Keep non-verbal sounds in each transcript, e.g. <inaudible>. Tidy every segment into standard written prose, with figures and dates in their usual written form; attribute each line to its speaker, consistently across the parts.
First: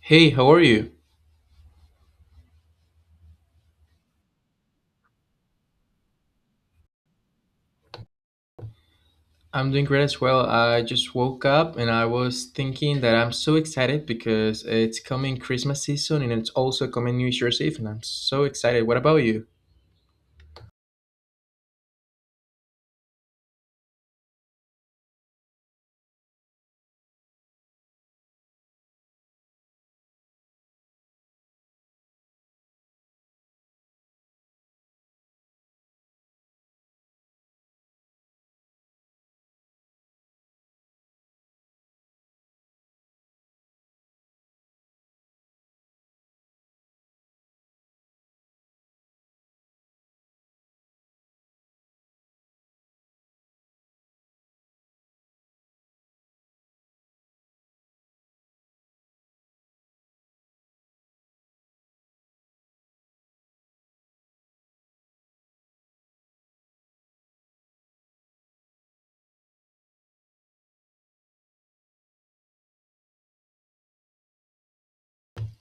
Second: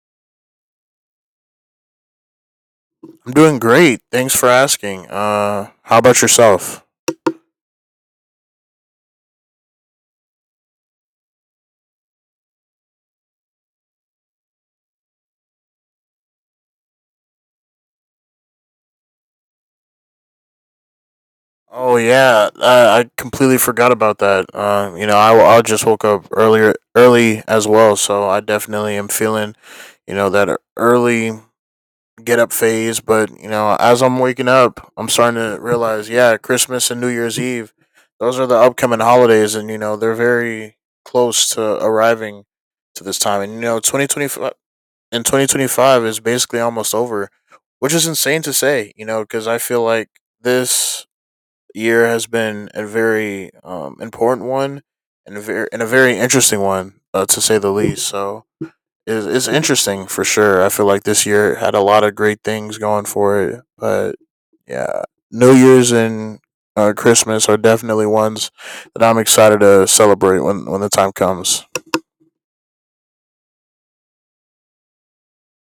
Speaker 1: Hey, how are you?
Speaker 2: I'm doing great. Thanks for asking. How about yourself?
Speaker 1: I'm doing great as well. I just woke up and I was thinking that I'm so excited because it's coming Christmas season and it's also coming New Year's Eve, and I'm so excited. What about you?
Speaker 2: Oh yeah, I completely forgot about that. I just woke up earlier early as well, so I definitely am feeling that early get up phase. But you know, as I'm waking up, I'm starting to realize, yeah, Christmas and New Year's Eve, those are the upcoming holidays, and you know, they're very close to arriving to this time. And you know, and 2025 is basically almost over, which is insane to say, you know, because I feel like this year has been a very important one and a very interesting one to say the least. So it's interesting for sure. I feel like this year had a lot of great things going for it, but yeah, New Year's and Christmas are definitely ones that I'm excited to celebrate when the time comes.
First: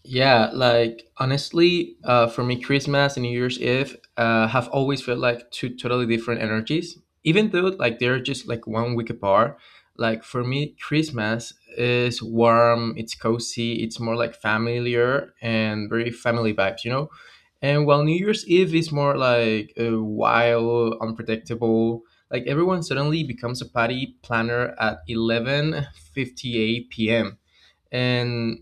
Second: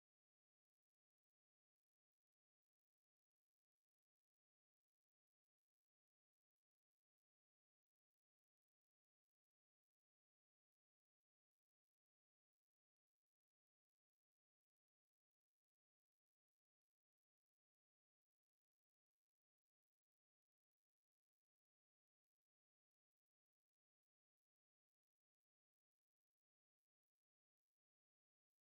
Speaker 1: Yeah, like honestly, for me, Christmas and New Year's Eve have always felt like two totally different energies, even though like they're just like 1 week apart. Like for me, Christmas is warm, it's cozy, it's more like familiar and very family vibes, you know? And while New Year's Eve is more like a wild, unpredictable, like everyone suddenly becomes a party planner at 11:58 p.m. and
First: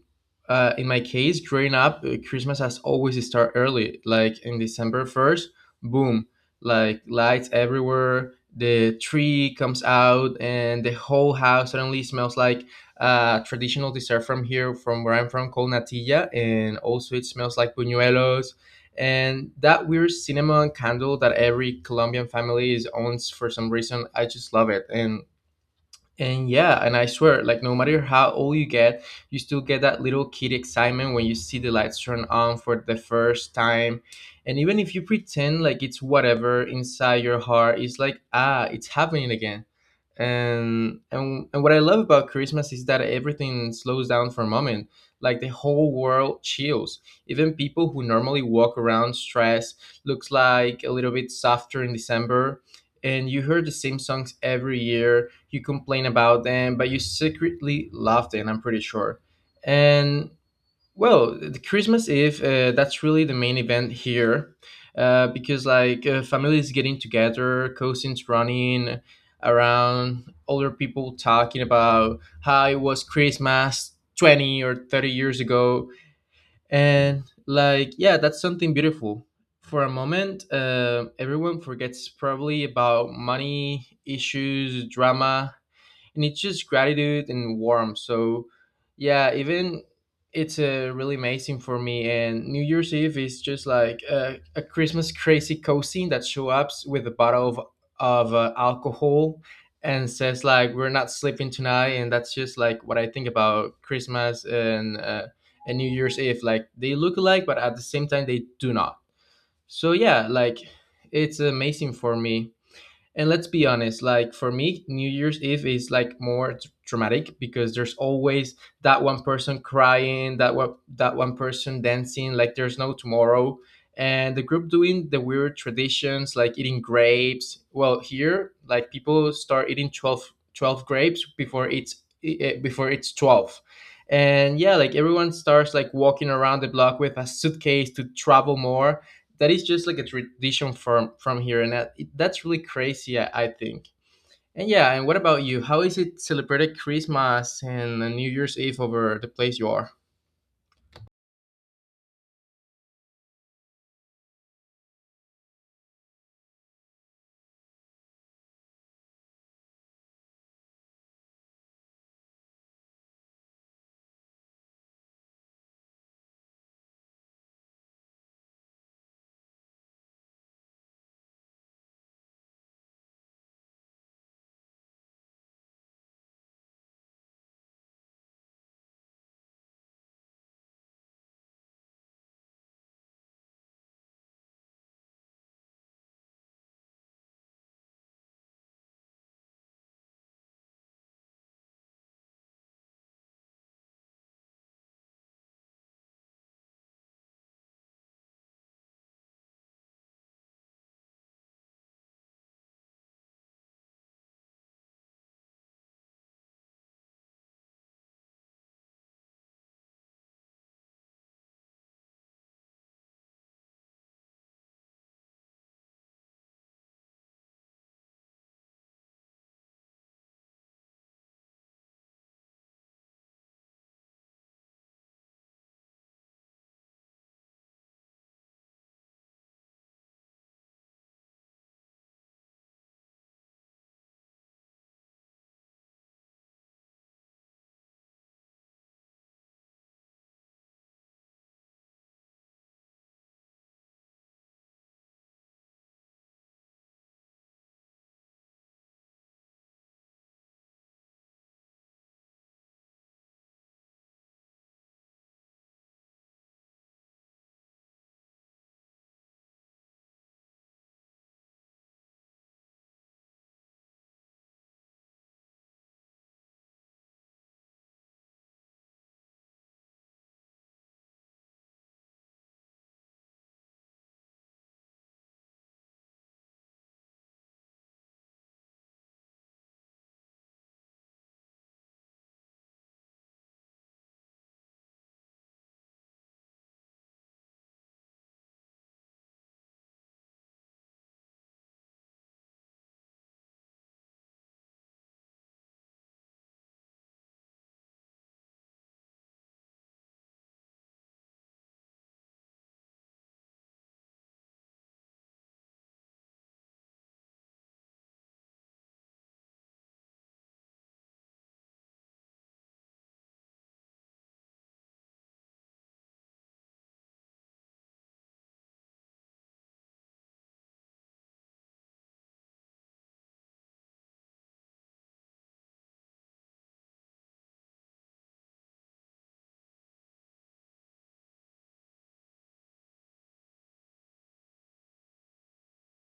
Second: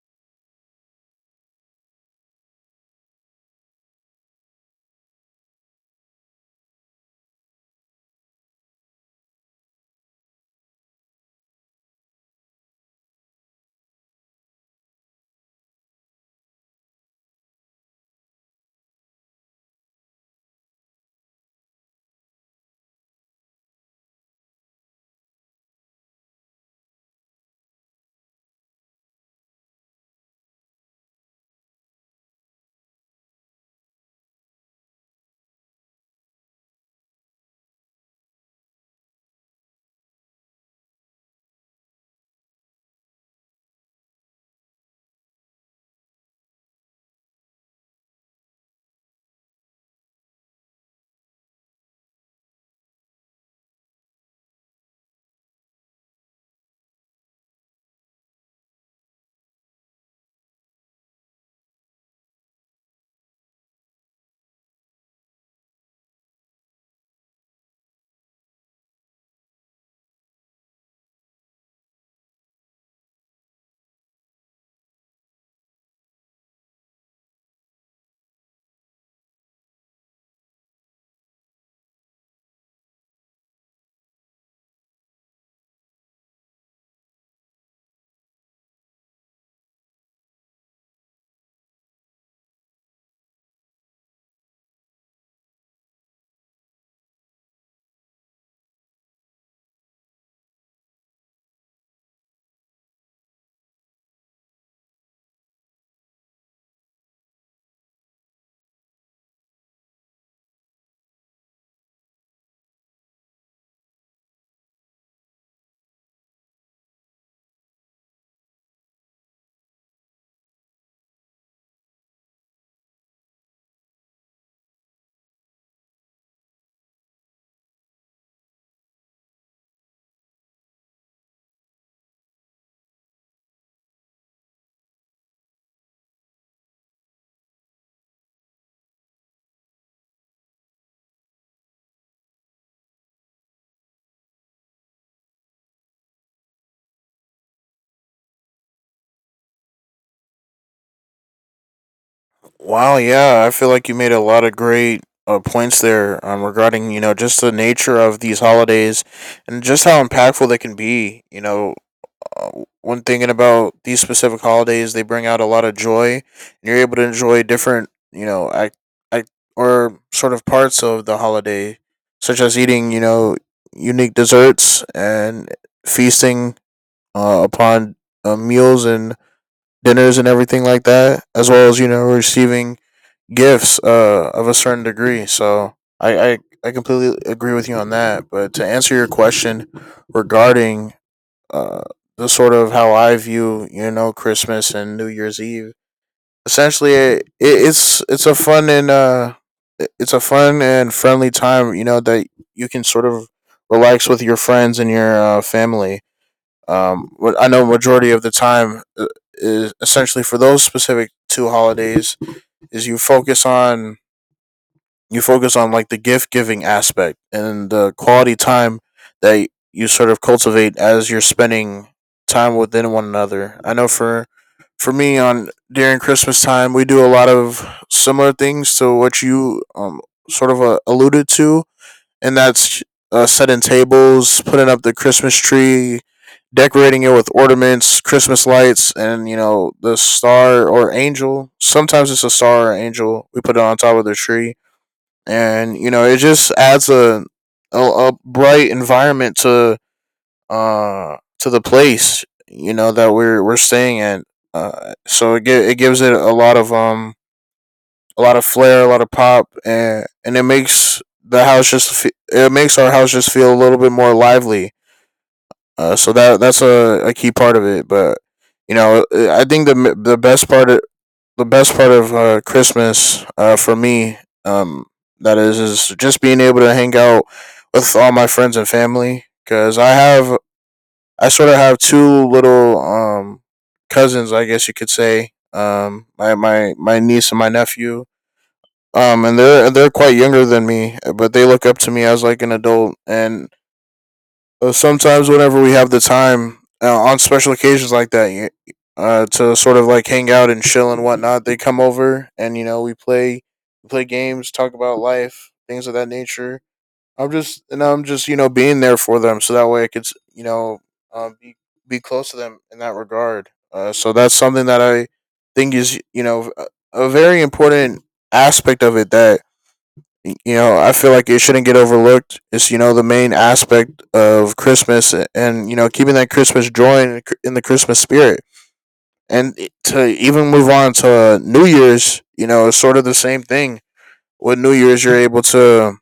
Speaker 1: in my case growing up, Christmas has always start early, like in December 1st. Boom, like lights everywhere, the tree comes out, and the whole house suddenly smells like a traditional dessert from here, from where I'm from, called natilla, and also it smells like buñuelos and that weird cinnamon candle that every Colombian family is owns for some reason. I just love it. And yeah, and I swear, like no matter how old you get, you still get that little kid excitement when you see the lights turn on for the first time. And even if you pretend like it's whatever, inside your heart it's like, ah, it's happening again. And what I love about Christmas is that everything slows down for a moment. Like the whole world chills. Even people who normally walk around stressed looks like a little bit softer in December, and you heard the same songs every year. You complain about them, but you secretly love them, I'm pretty sure. And well, the Christmas Eve, that's really the main event here, because like, families getting together, cousins running around, older people talking about how it was Christmas 20 or 30 years ago. And like, yeah, that's something beautiful. For a moment, everyone forgets probably about money issues, drama, and it's just gratitude and warmth. So yeah, even it's really amazing for me. And New Year's Eve is just like a Christmas crazy cousin that show up with a bottle of alcohol and says like, we're not sleeping tonight. And that's just like what I think about Christmas and New Year's Eve. Like, they look alike, but at the same time they do not. So yeah, like it's amazing for me. And let's be honest, like for me, New Year's Eve is like more traumatic because there's always that one person crying, that one person dancing like there's no tomorrow. And the group doing the weird traditions like eating grapes. Well, here, like people start eating twelve grapes before it's before it's 12. And yeah, like everyone starts like walking around the block with a suitcase to travel more. That is just like a tradition from here, and that's really crazy, I think. And yeah, and what about you? How is it celebrated Christmas and, New Year's Eve over the place you are?
Speaker 2: Wow, yeah, I feel like you made a lot of great points there regarding you know just the nature of these holidays and just how impactful they can be. You know, uh, when thinking about these specific holidays, they bring out a lot of joy, and you're able to enjoy different, you know, act, act or sort of parts of the holiday, such as eating, you know, unique desserts and feasting upon meals and dinners and everything like that, as well as you know receiving gifts of a certain degree. So I completely agree with you on that. But to answer your question regarding uh, the sort of how I view, you know, Christmas and New Year's Eve. Essentially, it's a fun and it's a fun and friendly time, you know, that you can sort of relax with your friends and your family. What I know majority of the time is essentially for those specific two holidays is you focus on like the gift giving aspect and the quality time that you sort of cultivate as you're spending time within one another. I know for me on during Christmas time we do a lot of similar things to what you sort of alluded to, and that's setting tables, putting up the Christmas tree, decorating it with ornaments, Christmas lights, and you know the star or angel. Sometimes it's a star or angel. We put it on top of the tree and you know it just adds a bright environment to the place you know that we're staying at. So it it gives it a lot of flair, a lot of pop, and it makes the house just it makes our house just feel a little bit more lively. So that that's a key part of it. But you know, I think the best part of Christmas for me, um, is just being able to hang out with all my friends and family. I sort of have two little cousins, I guess you could say. My niece and my nephew. And they're quite younger than me, but they look up to me as like an adult, and sometimes, whenever we have the time on special occasions like that, to sort of like hang out and chill and whatnot, they come over and you know we play games, talk about life, things of that nature. I'm just you know being there for them, so that way I could you know um, be be close to them in that regard. So that's something that I think is you know a very important aspect of it that you know I feel like it shouldn't get overlooked. It's you know the main aspect of Christmas and you know keeping that Christmas joy in the in the Christmas spirit and to even move on to New Year's, you know it's sort of the same thing with New Year's. You're able to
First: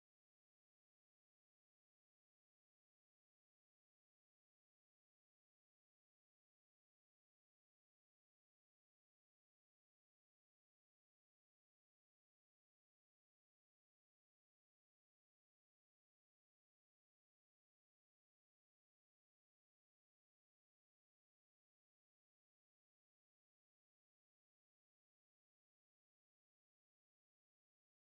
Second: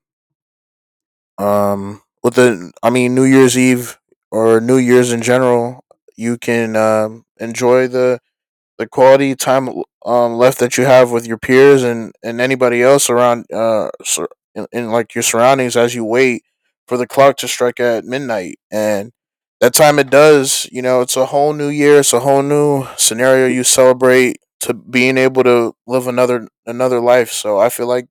Speaker 2: with the I mean New Year's Eve or New Year's in general you can enjoy the quality time left that you have with your peers and anybody else around in like your surroundings as you wait for the clock to strike at midnight and that time it does, you know, it's a whole new year, it's a whole new scenario. You celebrate to being able to live another another life, so I feel like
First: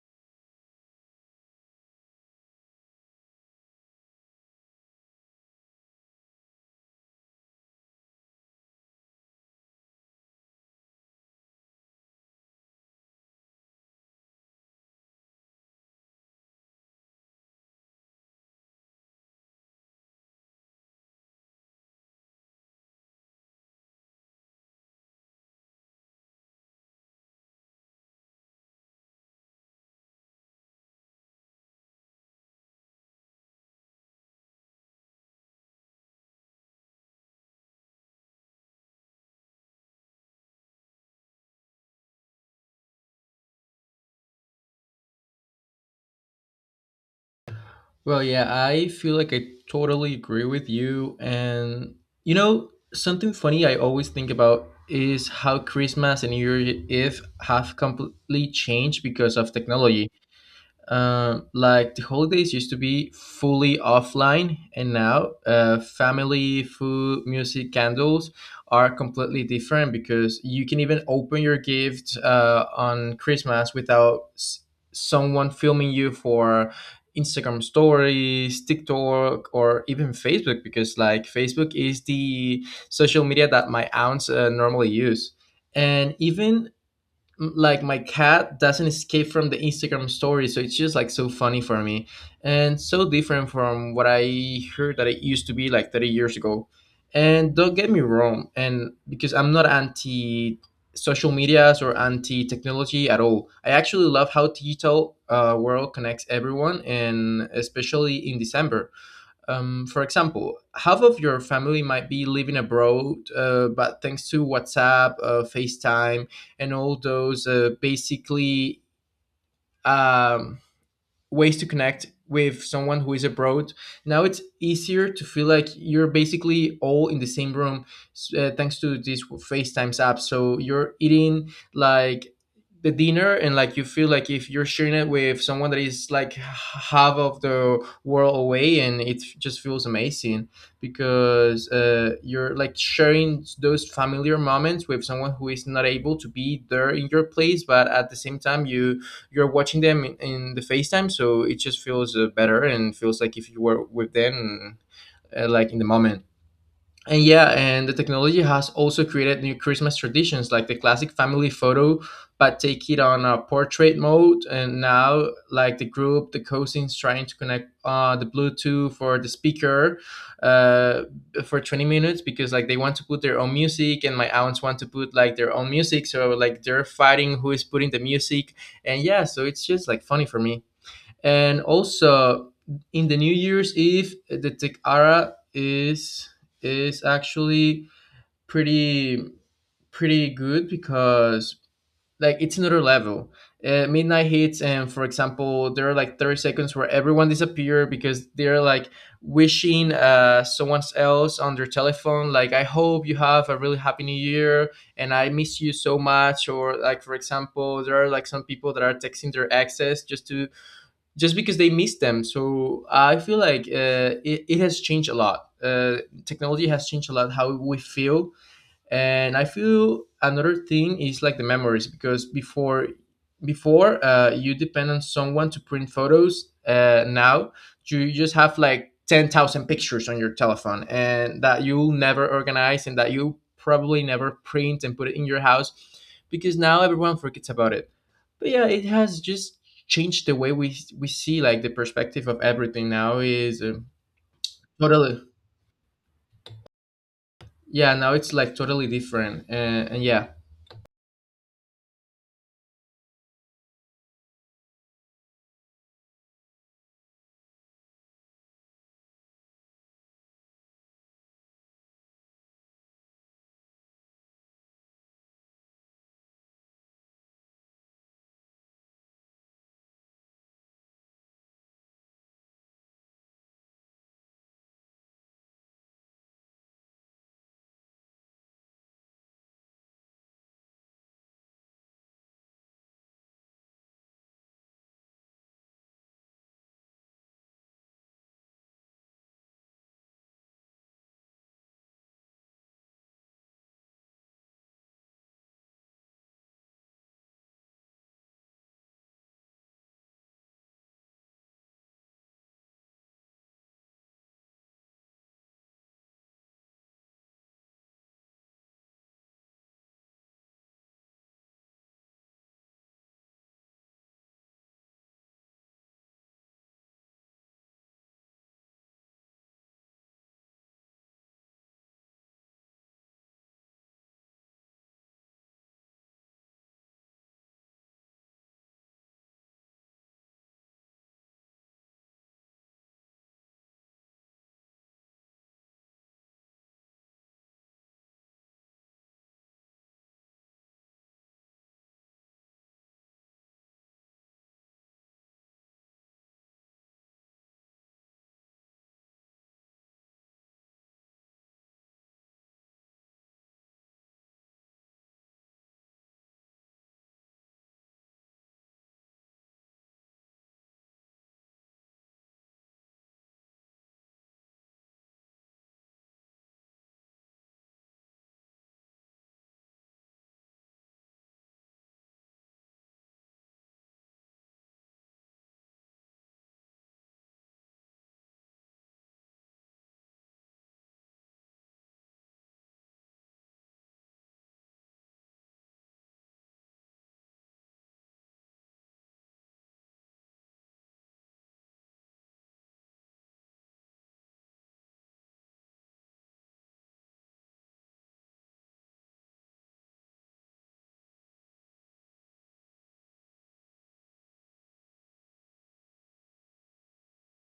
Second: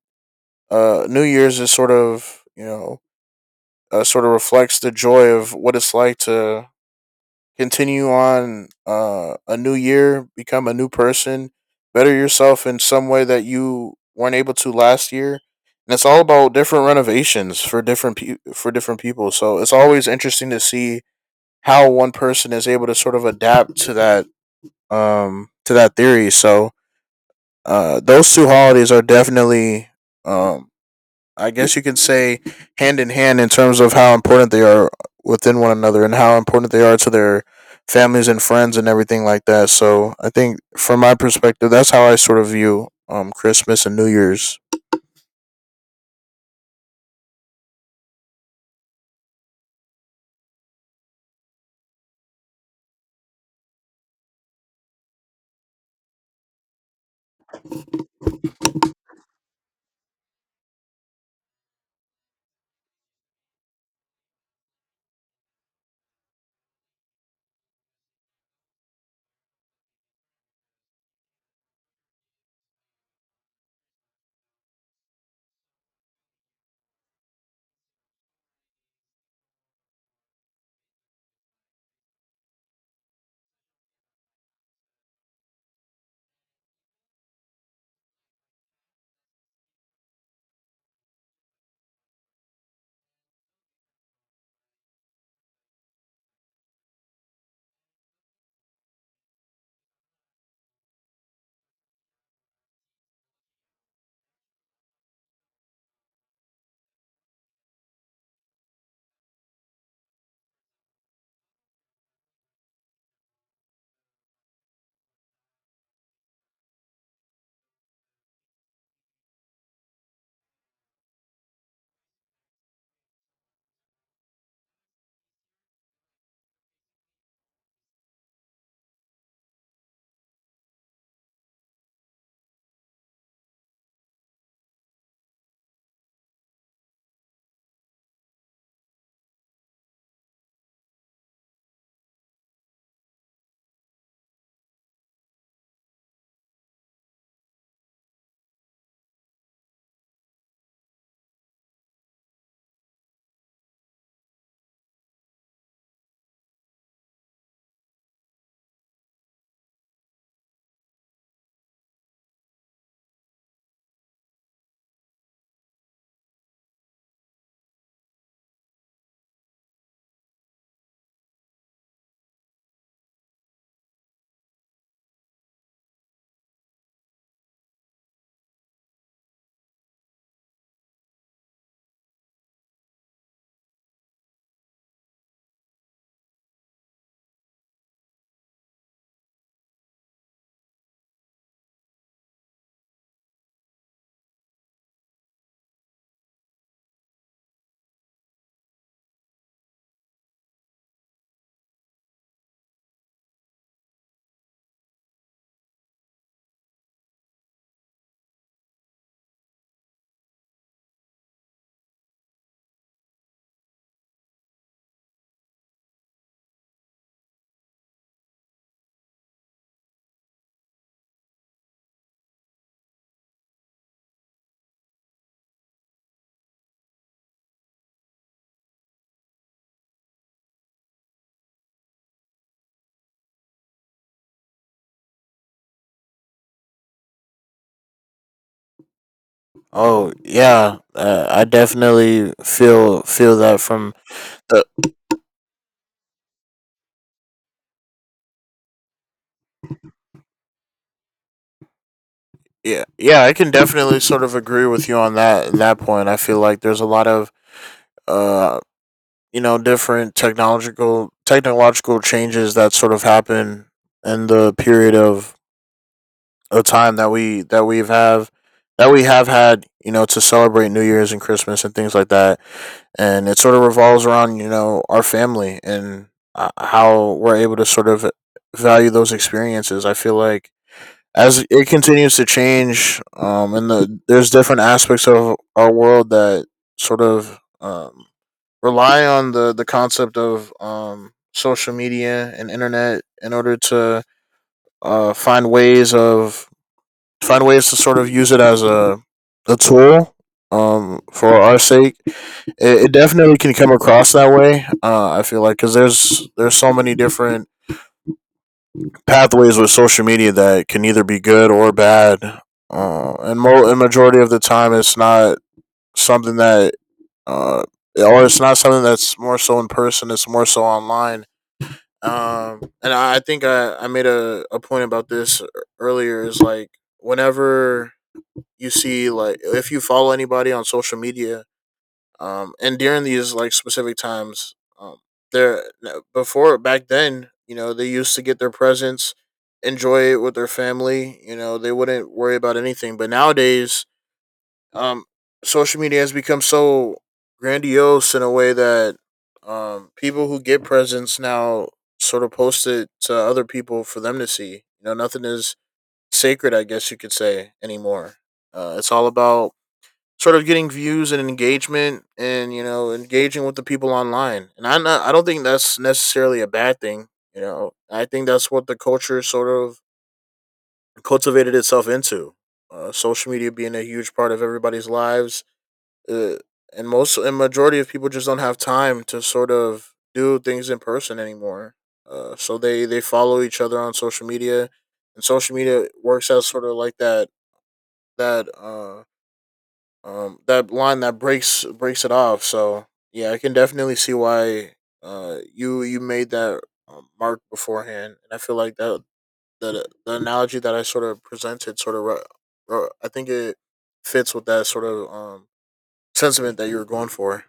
Speaker 2: New Year's is sort of you know sort of reflects the joy of what it's like to continue on a new year, become a new person, better yourself in some way that you weren't able to last year. And it's all about different renovations for different for different people. So it's always interesting to see how one person is able to sort of adapt to that theory. So those two holidays are definitely um, I guess you could say hand in hand in terms of how important they are within one another and how important they are to their families and friends and everything like that. So I think from my perspective, that's how I sort of view Christmas and New Year's.
Speaker 1: Well, yeah, I feel like I totally agree with you. And, you know, something funny I always think about is how Christmas and New Year's Eve have completely changed because of technology. Like, the holidays used to be fully offline, and now, family, food, music, candles are completely different, because you can even open your gift, on Christmas without someone filming you for Instagram stories, TikTok, or even Facebook, because like Facebook is the social media that my aunts normally use. And even like my cat doesn't escape from the Instagram story, so it's just like so funny for me, and so different from what I heard that it used to be like 30 years ago. And don't get me wrong, and because I'm not anti social medias or anti technology at all. I actually love how digital world connects everyone, and especially in December. For example, half of your family might be living abroad, but thanks to WhatsApp, FaceTime, and all those basically um, ways to connect with someone who is abroad. Now it's easier to feel like you're basically all in the same room, thanks to this FaceTimes app. So you're eating like the dinner, and like you feel like if you're sharing it with someone that is like half of the world away, and it just feels amazing, because you're like sharing those familiar moments with someone who is not able to be there in your place, but at the same time you, you're watching them in the FaceTime, so it just feels better and feels like if you were with them, like in the moment. And yeah, and the technology has also created new Christmas traditions like the classic family photo, but take it on a portrait mode. And now, like the group, the cousins trying to connect the Bluetooth or the speaker uh, for 20 minutes, because like they want to put their own music, and my aunts want to put like their own music. So, like, they're fighting who is putting the music. And yeah, so it's just like funny for me. And also in the New Year's Eve, the tequila is actually pretty pretty good, because like it's another level. Midnight hits, and for example, there are like 30 seconds where everyone disappear, because they're like wishing, someone else on their telephone, like, I hope you have a really happy New Year, and I miss you so much. Or like, for example, there are like some people that are texting their exes just to just because they miss them. So I feel like, it, it has changed a lot. Technology has changed a lot how we feel, and I feel another thing is like the memories, because before you depend on someone to print photos. Now you just have like 10,000 pictures on your telephone, and that you'll never organize, and that you probably never print and put it in your house because now everyone forgets about it. But yeah, it has just
Speaker 2: Oh
Speaker 1: changed the way
Speaker 2: yeah,
Speaker 1: we see,
Speaker 2: I
Speaker 1: like the perspective
Speaker 2: definitely
Speaker 1: of everything now
Speaker 2: feel that
Speaker 1: is,
Speaker 2: from the
Speaker 1: totally. Yeah, now it's like totally different, and yeah.
Speaker 2: yeah, yeah, I can definitely sort of agree with you on that point. I feel like there's a lot of uh you know different technological changes that sort of happen in the period of a time that we that we've have that we have had you know to celebrate New Year's and Christmas and things like that and it sort of revolves around you know our family and how we're able to sort of value those experiences. I feel like as it continues to change and there's different aspects of our world that sort of rely on the concept of social media and internet in order to uh find ways of find ways to sort of use it as a tool for our sake. It it, definitely can come across that way I feel like because there's so many different pathways with social media that can either be good or bad and majority of the time it's not something that uh or it's not something that's more so in person, it's more so online. And I think I made a point about this earlier is like whenever you see, like if you follow anybody on social media and during these like specific times there before back then you know they used to get their presents, enjoy it with their family, you know they wouldn't worry about anything, but nowadays um, social media has become so grandiose in a way that people who get presents now sort of post it to other people for them to see. You know, nothing is sacred, I guess you could say, anymore. It's all about sort of getting views and engagement and, you know, engaging with the people online. And I don't think that's necessarily a bad thing. You know, I think that's what the culture sort of cultivated itself into. Social media being a huge part of everybody's lives uh, and most and majority of people just don't have time to sort of do things in person anymore. So they follow each other on social media, and social media works as sort of like that that line that breaks it off. So yeah, I can definitely see why you made that mark beforehand, and I feel like that the analogy that I sort of presented sort of I think it fits with that sort of sentiment that you were going for.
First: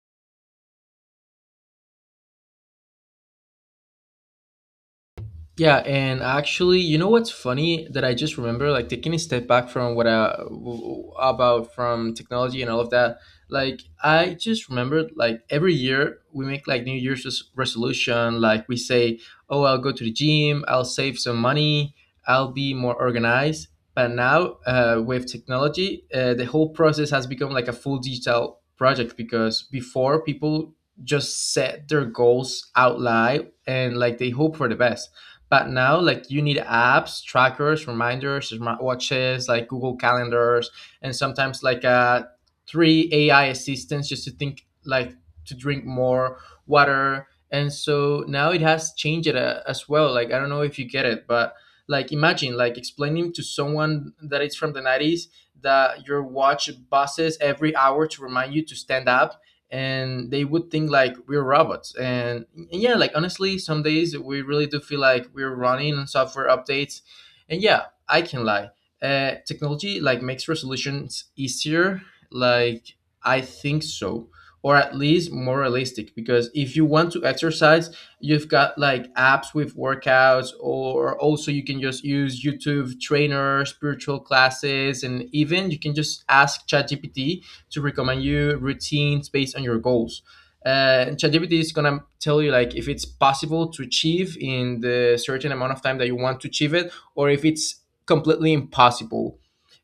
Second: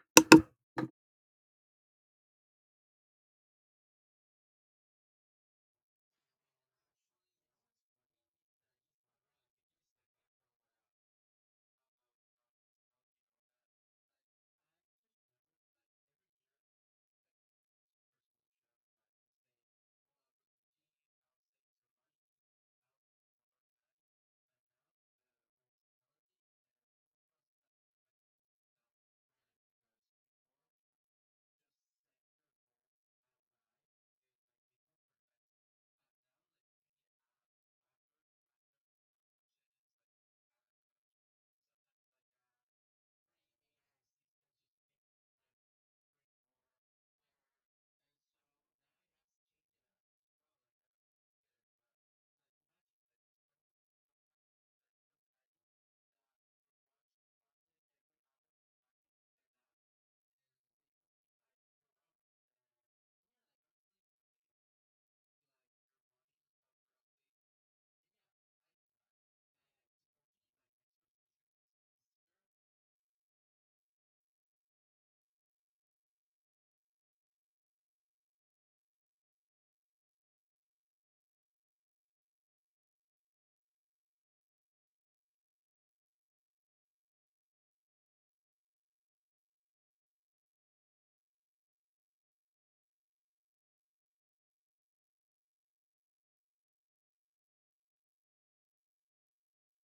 Speaker 1: Yeah, and actually, you know what's funny that I just remember, like taking a step back from what I about from technology and all of that. Like I just remembered, like every year we make like New Year's resolution. Like we say, oh, I'll go to the gym, I'll save some money, I'll be more organized. But now, with technology, the whole process has become like a full digital project, because before people just set their goals out loud and like they hope for the best. But now, like, you need apps, trackers, reminders, smartwatches, like Google calendars, and sometimes like, three AI assistants just to think like to drink more water. And so now it has changed it, as well. Like I don't know if you get it, but like, imagine like explaining to someone that it's from the 90s that your watch buzzes every hour to remind you to stand up, and they would think like we're robots. And yeah, like honestly, some days we really do feel like we're running on software updates. And yeah, I can lie. Technology like makes resolutions easier. Like, I think so, or at least more realistic. Because if you want to exercise, you've got like apps with workouts, or also you can just use YouTube trainer, spiritual classes, and even you can just ask ChatGPT to recommend you routines based on your goals. ChatGPT is gonna tell you like if it's possible to achieve in the certain amount of time that you want to achieve it, or if it's completely impossible.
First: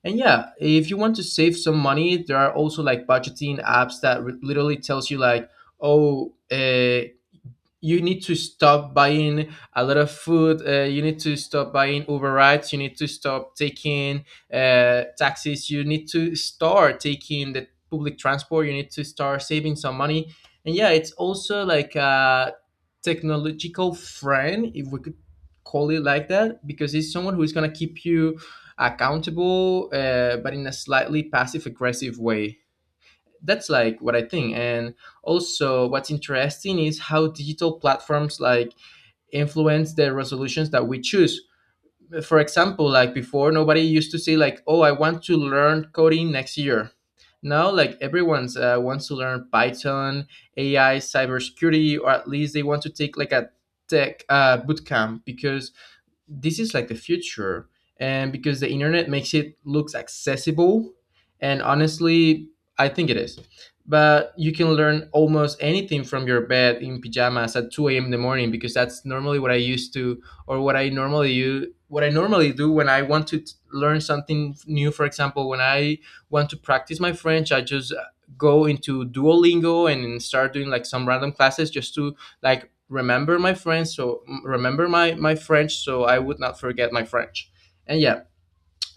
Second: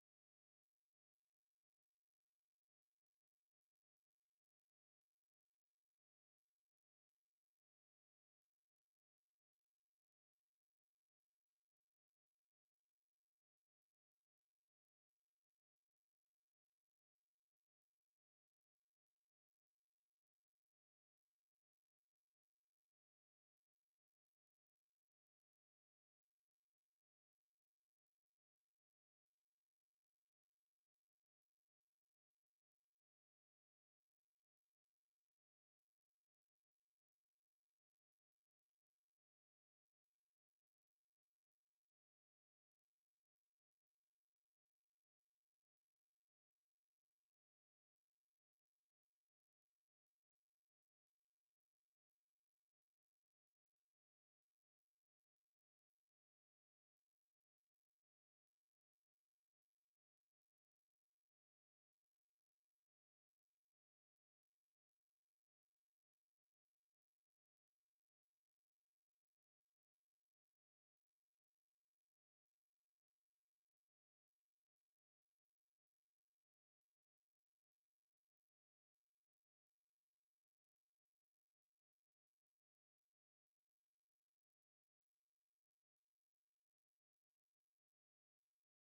Speaker 1: And yeah, if you want to save some money, there are also like budgeting apps that literally tells you like, oh, you need to stop buying a lot of food, you need to stop buying Uber rides, you need to stop taking, taxis, you need to start taking the public transport, you need to start saving some money. And yeah, it's also like a technological friend, if we could call it like that, because it's someone who's going to keep you accountable, but in a slightly passive aggressive way. That's like what I think. And also, what's interesting is how digital platforms like influence the resolutions that we choose. For example, like before, nobody used to say like, "Oh, I want to learn coding next year." Now, like everyone's wants to learn Python, AI, cybersecurity, or at least they want to take like a tech bootcamp because this is like the future, and because the internet makes it looks accessible, and honestly I think it is. But you can learn almost anything from your bed in pajamas at 2 a.m. in the morning, because that's normally what I used to, or what I normally use, what I normally do when I want to learn something new. For example, when I want to practice my French, I just go into Duolingo and start doing like some random classes just to like remember my friends, so remember my French so I would not forget my French. And yeah,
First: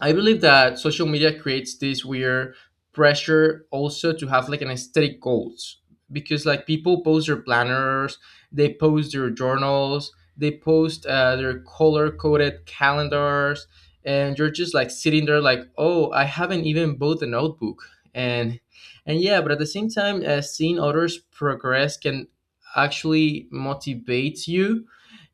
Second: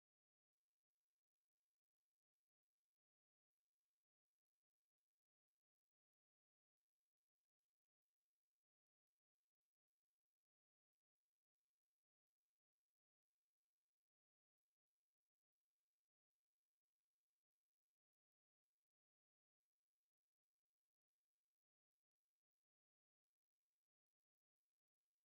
Speaker 1: I believe that social media creates this weird pressure also to have like an aesthetic goals, because like people post their planners, they post their journals, they post their color coded calendars, and you're just like sitting there like, oh, I haven't even bought a notebook, and and yeah, but at the same time, seeing others progress can actually motivates you,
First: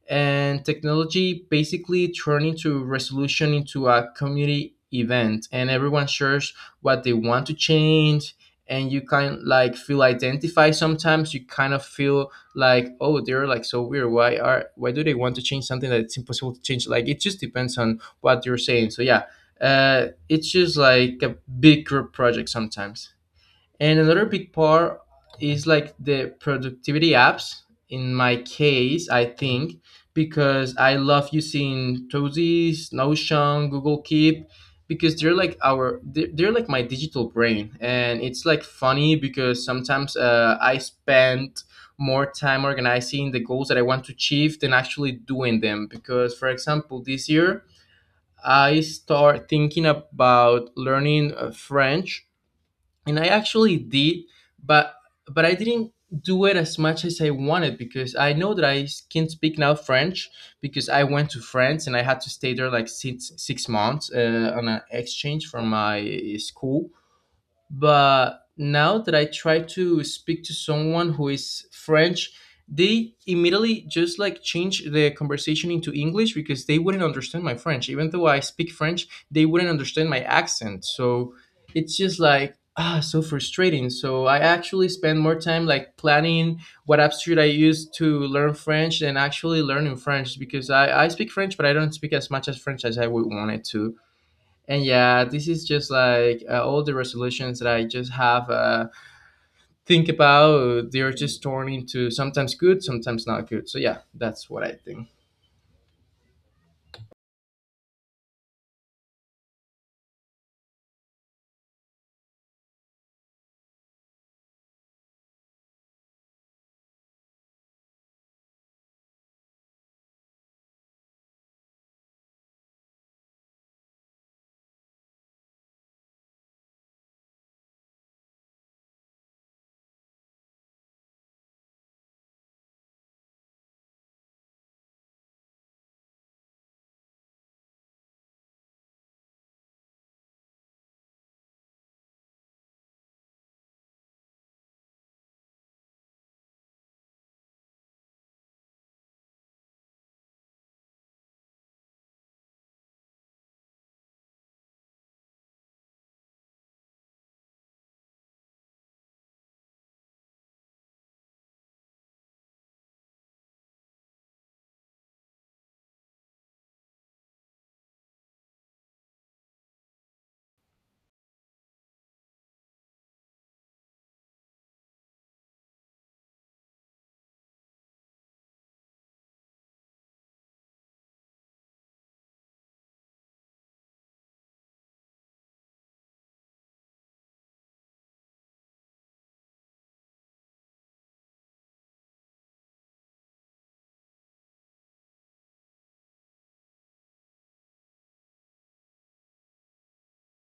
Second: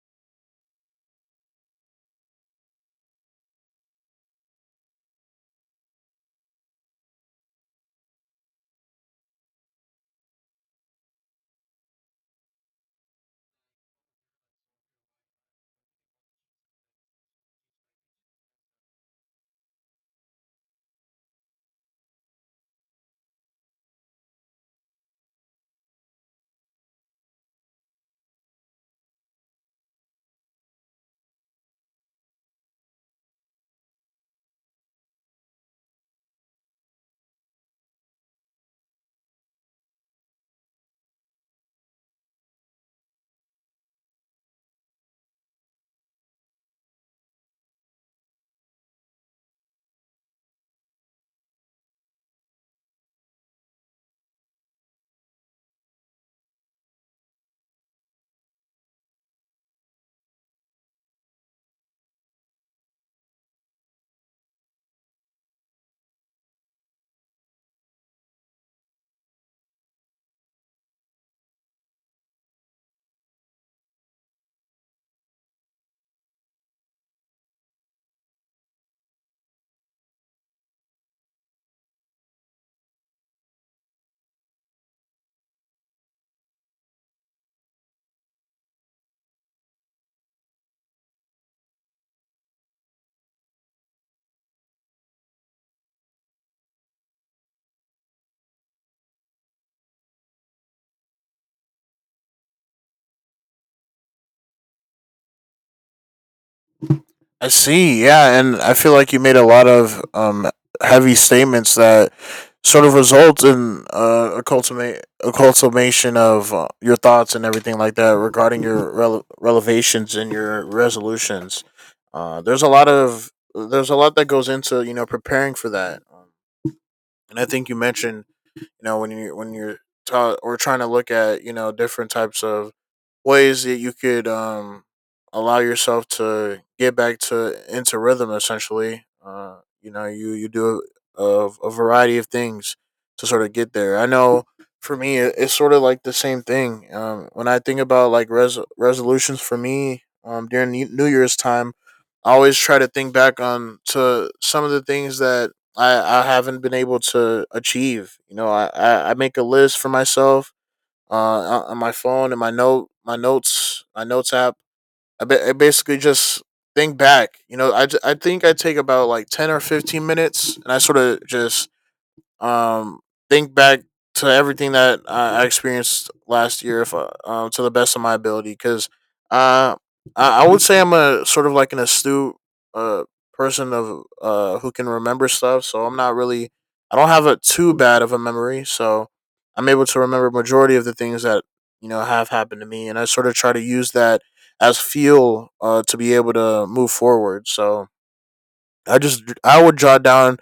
Speaker 1: and technology basically turning to resolution into a community event, and everyone shares what they want to change. And you kind like feel identified, sometimes you kind of feel like, oh, they're like so weird, why do they want to change something that's impossible to change, like it just depends on what you're saying. So yeah, it's just like a big group project sometimes. And another big part is like the productivity apps. In my case, I think, because I love using Tozies, Notion, Google Keep, because they're like my digital brain, and it's like funny because sometimes I spend more time organizing the goals that I want to achieve than actually doing them. Because for example, this year I start thinking about learning French, and I actually did, but I didn't do it as much as I wanted, because I know that can speak now French, because I went to France and I had to stay there like six six months on an exchange from my school. But now that I try to speak to someone who is French, they immediately just like change the conversation into English, because they wouldn't understand my French. Even though I speak French, they wouldn't understand my accent. So it's just like, ah, so frustrating. So I actually spend more time like planning what apps should I use to learn French than actually learning French, because I speak French, but I don't speak as much as French as I would want it to. And yeah, this is just like all the resolutions that I just have think about. They're just torn into sometimes good, sometimes not good. So yeah, that's what I think.
Speaker 2: I see. Yeah, and I feel like you made a lot of heavy statements that sort of result in a cultivation of your thoughts and everything like that regarding your relevations and your resolutions. There's a lot that goes into preparing for that, and I think you mentioned when you're ta- or trying to look at different types of ways that you could allow yourself to get back to into rhythm essentially. You do a variety of things to sort of get there. I know for me, it's sort of like the same thing. When I think about like resolutions for me during New Year's time, I always try to think back on to some of the things that i I haven't been able to achieve. I make a list for myself on my phone and my notes app. I basically just think back. I think I take about like 10 or 15 minutes, and I sort of just um, think back to everything that I experienced last year, if I, to the best of my ability, because uh, I would say I'm a sort of like an astute uh person of who can remember stuff. So I'm not really, I don't have a too bad of a memory. So I'm able to remember majority of the things that have happened to me, and I sort of try to use that as fuel to be able to move forward. So I would jot down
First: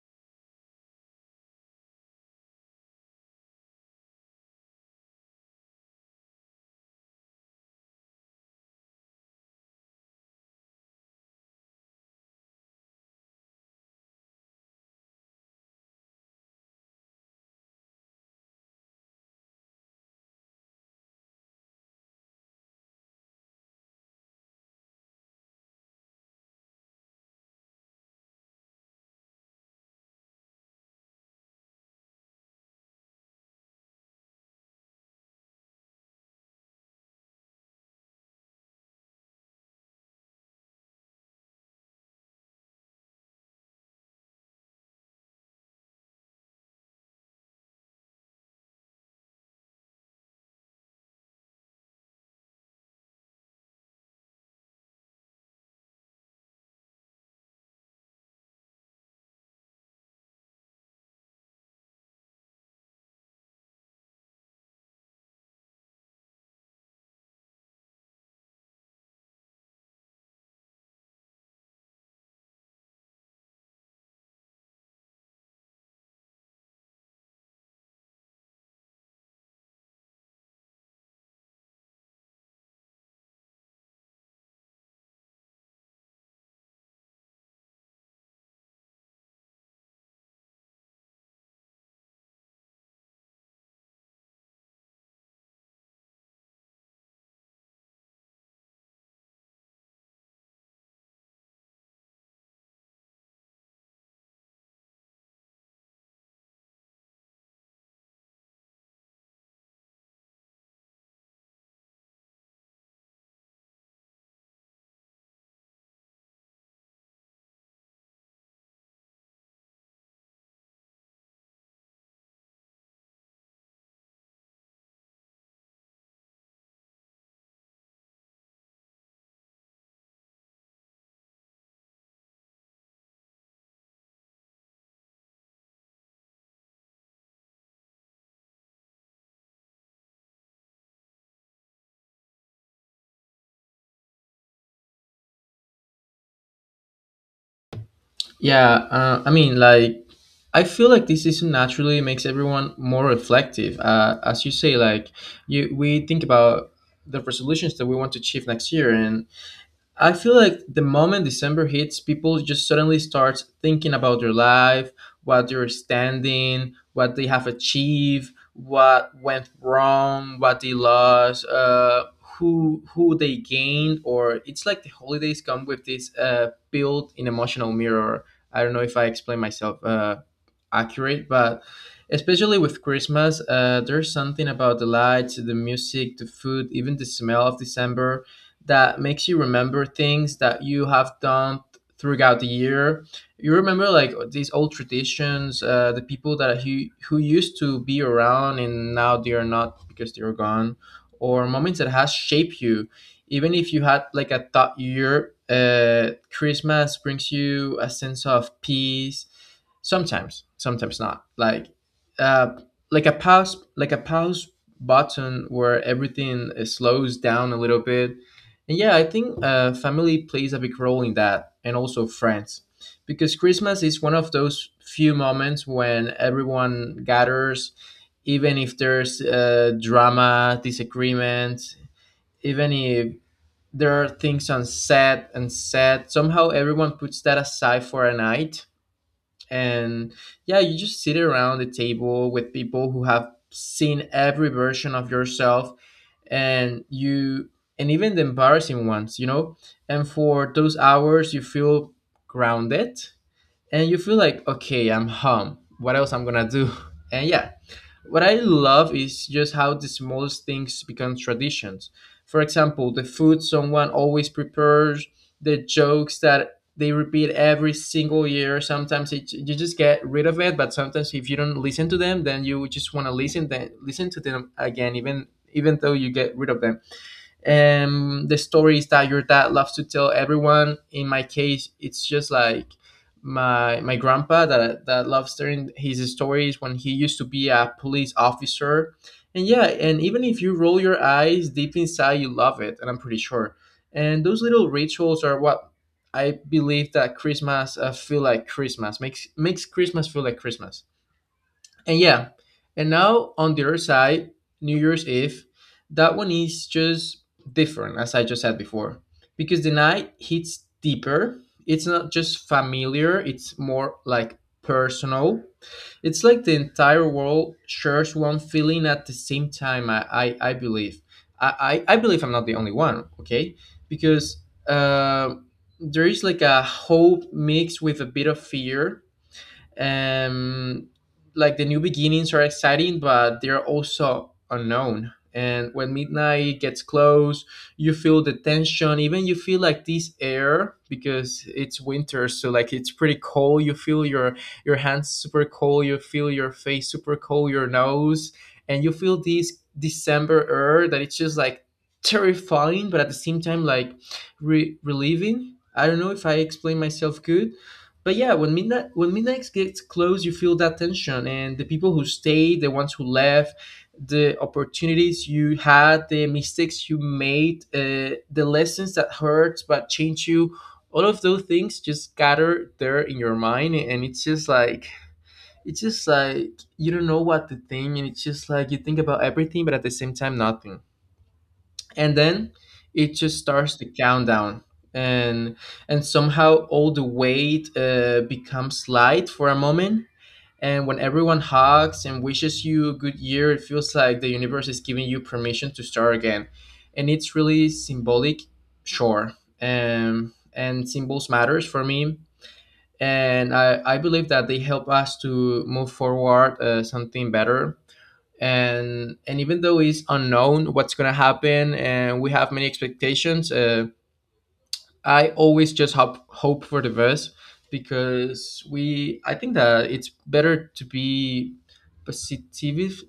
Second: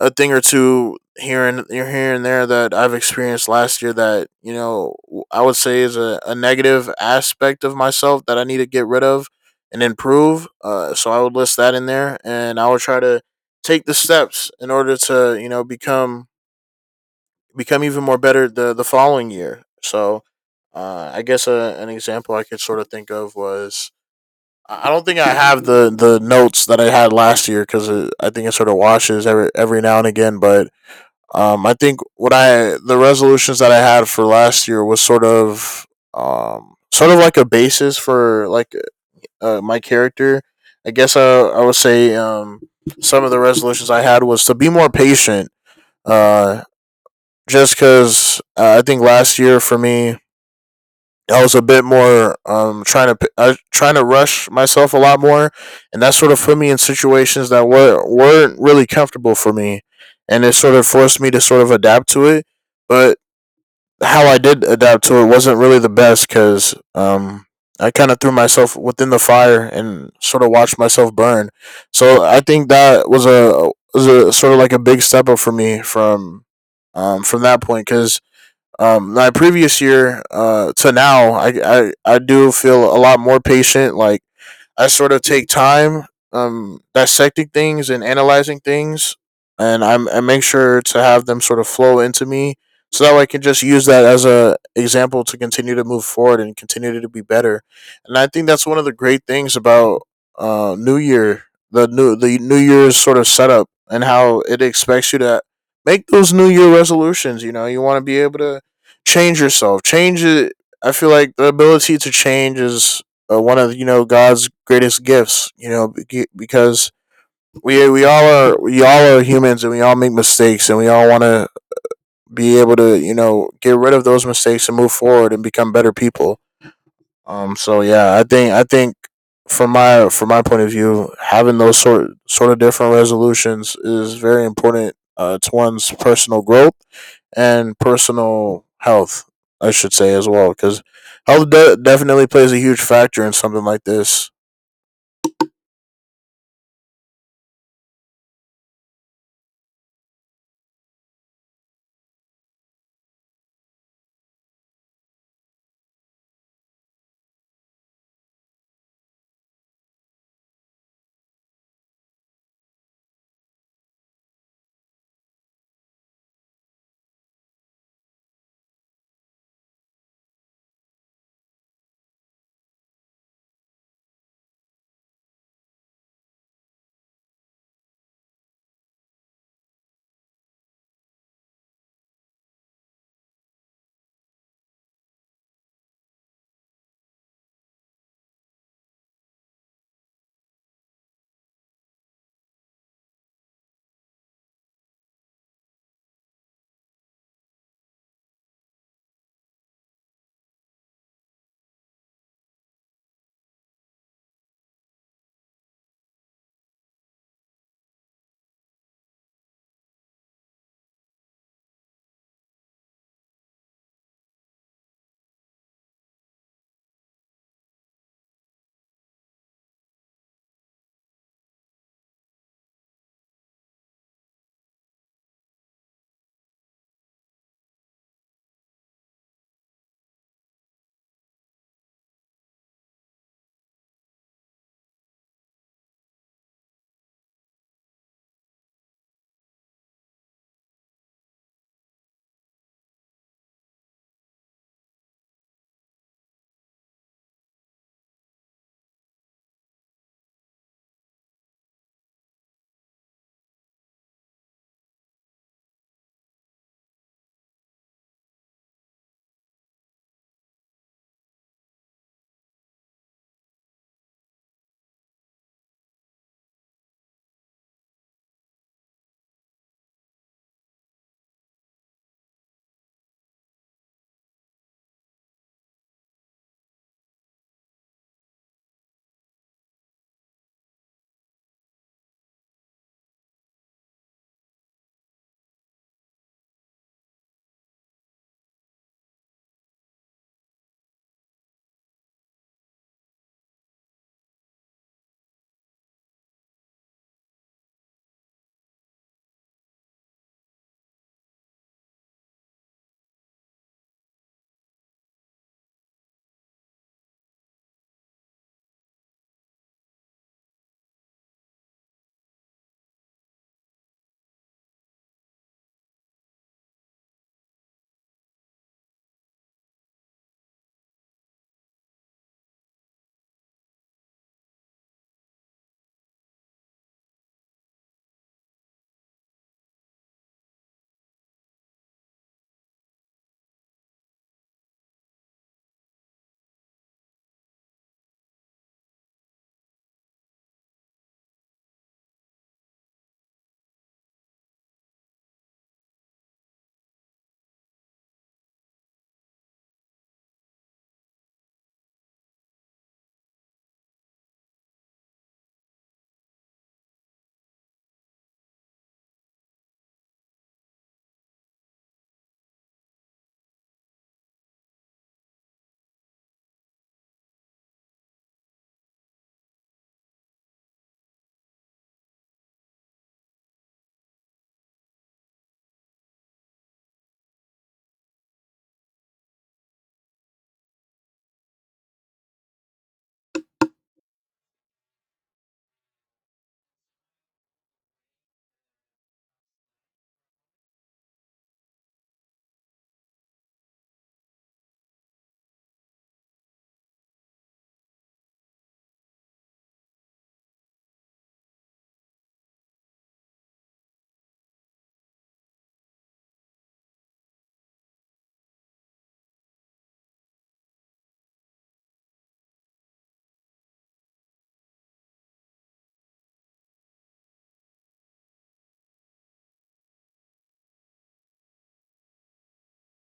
Speaker 2: a thing or two here and here and there that I've experienced last year that I would say is a negative aspect of myself that I need to get rid of and improve. So I would list that in there, and I would try to take the steps in order to become even more better the following year. So I guess an example I could sort of think of was I don't think I have the notes that I had last year because I think it sort of washes every now and again. But I think what I the resolutions that I had for last year was sort of like a basis for like my character. I guess I would say some of the resolutions I had was to be more patient. Uh, just because I think last year for me I was a bit more trying to rush myself a lot more, and that sort of put me in situations that weren't really comfortable for me, and it sort of forced me to sort of adapt to it. But how I did adapt to it wasn't really the best, because I kind of threw myself within the fire and sort of watched myself burn. So I think that was a sort of like a big step up for me from that point, because my previous year, to now, I do feel a lot more patient. Like I sort of take time dissecting things and analyzing things, I make sure to have them sort of flow into me, so that way I can just use that as a example to continue to move forward and continue to be better. And I think that's one of the great things about New Year, the New Year's sort of setup and how it expects you to make those New Year resolutions. You know, you want to be able to change yourself, change it. I feel like the ability to change is one of God's greatest gifts. You know, because we all are humans, and we all make mistakes, and we all want to be able to get rid of those mistakes and move forward and become better people. So yeah, I think from my point of view, having those sort of different resolutions is very important, to one's personal growth and personal health, I should say as well, because definitely plays a huge factor in something like this.
Speaker 1: Yeah, I mean, like, I feel like this season naturally makes everyone more reflective, as you say. Like you we think about the resolutions that we want to achieve next year. And I feel like the moment December hits, people just suddenly start thinking about their life, what they're standing, what they have achieved, what went wrong, what they lost, who they gained. Or it's like the holidays come with this built-in emotional mirror. I don't know if I explain myself accurate, but especially with Christmas, there's something about the lights, the music, the food, even the smell of December that makes you remember things that you have done throughout the year. You remember like these old traditions, the people that who used to be around and now they are not, because they are gone, or moments that has shaped you. Even if you had like a tough year, Christmas brings you a sense of peace. Sometimes, sometimes not. Uh, like a pause button where everything slows down a little bit. And yeah, I think family plays a big role in that, and also friends, because Christmas is one of those few moments when everyone gathers, even if there's drama, disagreement, even if there are things unsaid and said. Somehow everyone puts that aside for a night, and yeah, you just sit around the table with people who have seen every version of yourself, and you, and even the embarrassing ones, you know. And for those hours you feel grounded, and you feel like, okay, I'm home, what else I'm gonna do? <laughs> And yeah, what I love is just how the smallest things become traditions. For example, the food someone always prepares, the jokes that they repeat every single year. Sometimes it, you just get rid of it, but sometimes if you don't listen to them, then you just want to listen, then listen to them again, even even though you get rid of them. The stories that your dad loves to tell everyone. In my case, it's just like my grandpa that loves telling his stories when he used to be a police officer. And yeah, and even if you roll your eyes deep inside, you love it, and I'm pretty sure. And those little rituals are what I believe that Christmas, feel like Christmas, makes Christmas feel like Christmas. And yeah, and now on the other side, New Year's Eve, that one is just different, as I just said before, because the night hits deeper. It's not just familiar, it's more like personal. It's like the entire world shares one feeling at the same time, I believe. I believe I'm not the only one, okay? Because uh, there is like a hope mixed with a bit of fear, um, like the new beginnings are exciting, but they're also unknown. And when midnight gets close, you feel the tension. Even you feel like this air, because it's winter, so like it's pretty cold. You feel your hands super cold. You feel your face super cold. Your nose, and you feel this December air that it's just like terrifying, but at the same time like relieving. I don't know if I explain myself good, but yeah, when midnight gets close, you feel that tension, and the people who stayed, the ones who left, the opportunities you had, the mistakes you made, the lessons that hurt but change you, all of those things just gather there in your mind, and it's just like you don't know what to think, and it's just like you think about everything, but at the same time, nothing. And then it just starts the countdown. And somehow all the weight becomes light for a moment. And when everyone hugs and wishes you a good year, it feels like the universe is giving you permission to start again. And it's really symbolic. Sure. And symbols matters for me, and I believe that they help us to move forward something better. And even though it's unknown what's going to happen, and we have many expectations, I always just hope for the best, because we I think that it's better to be positive.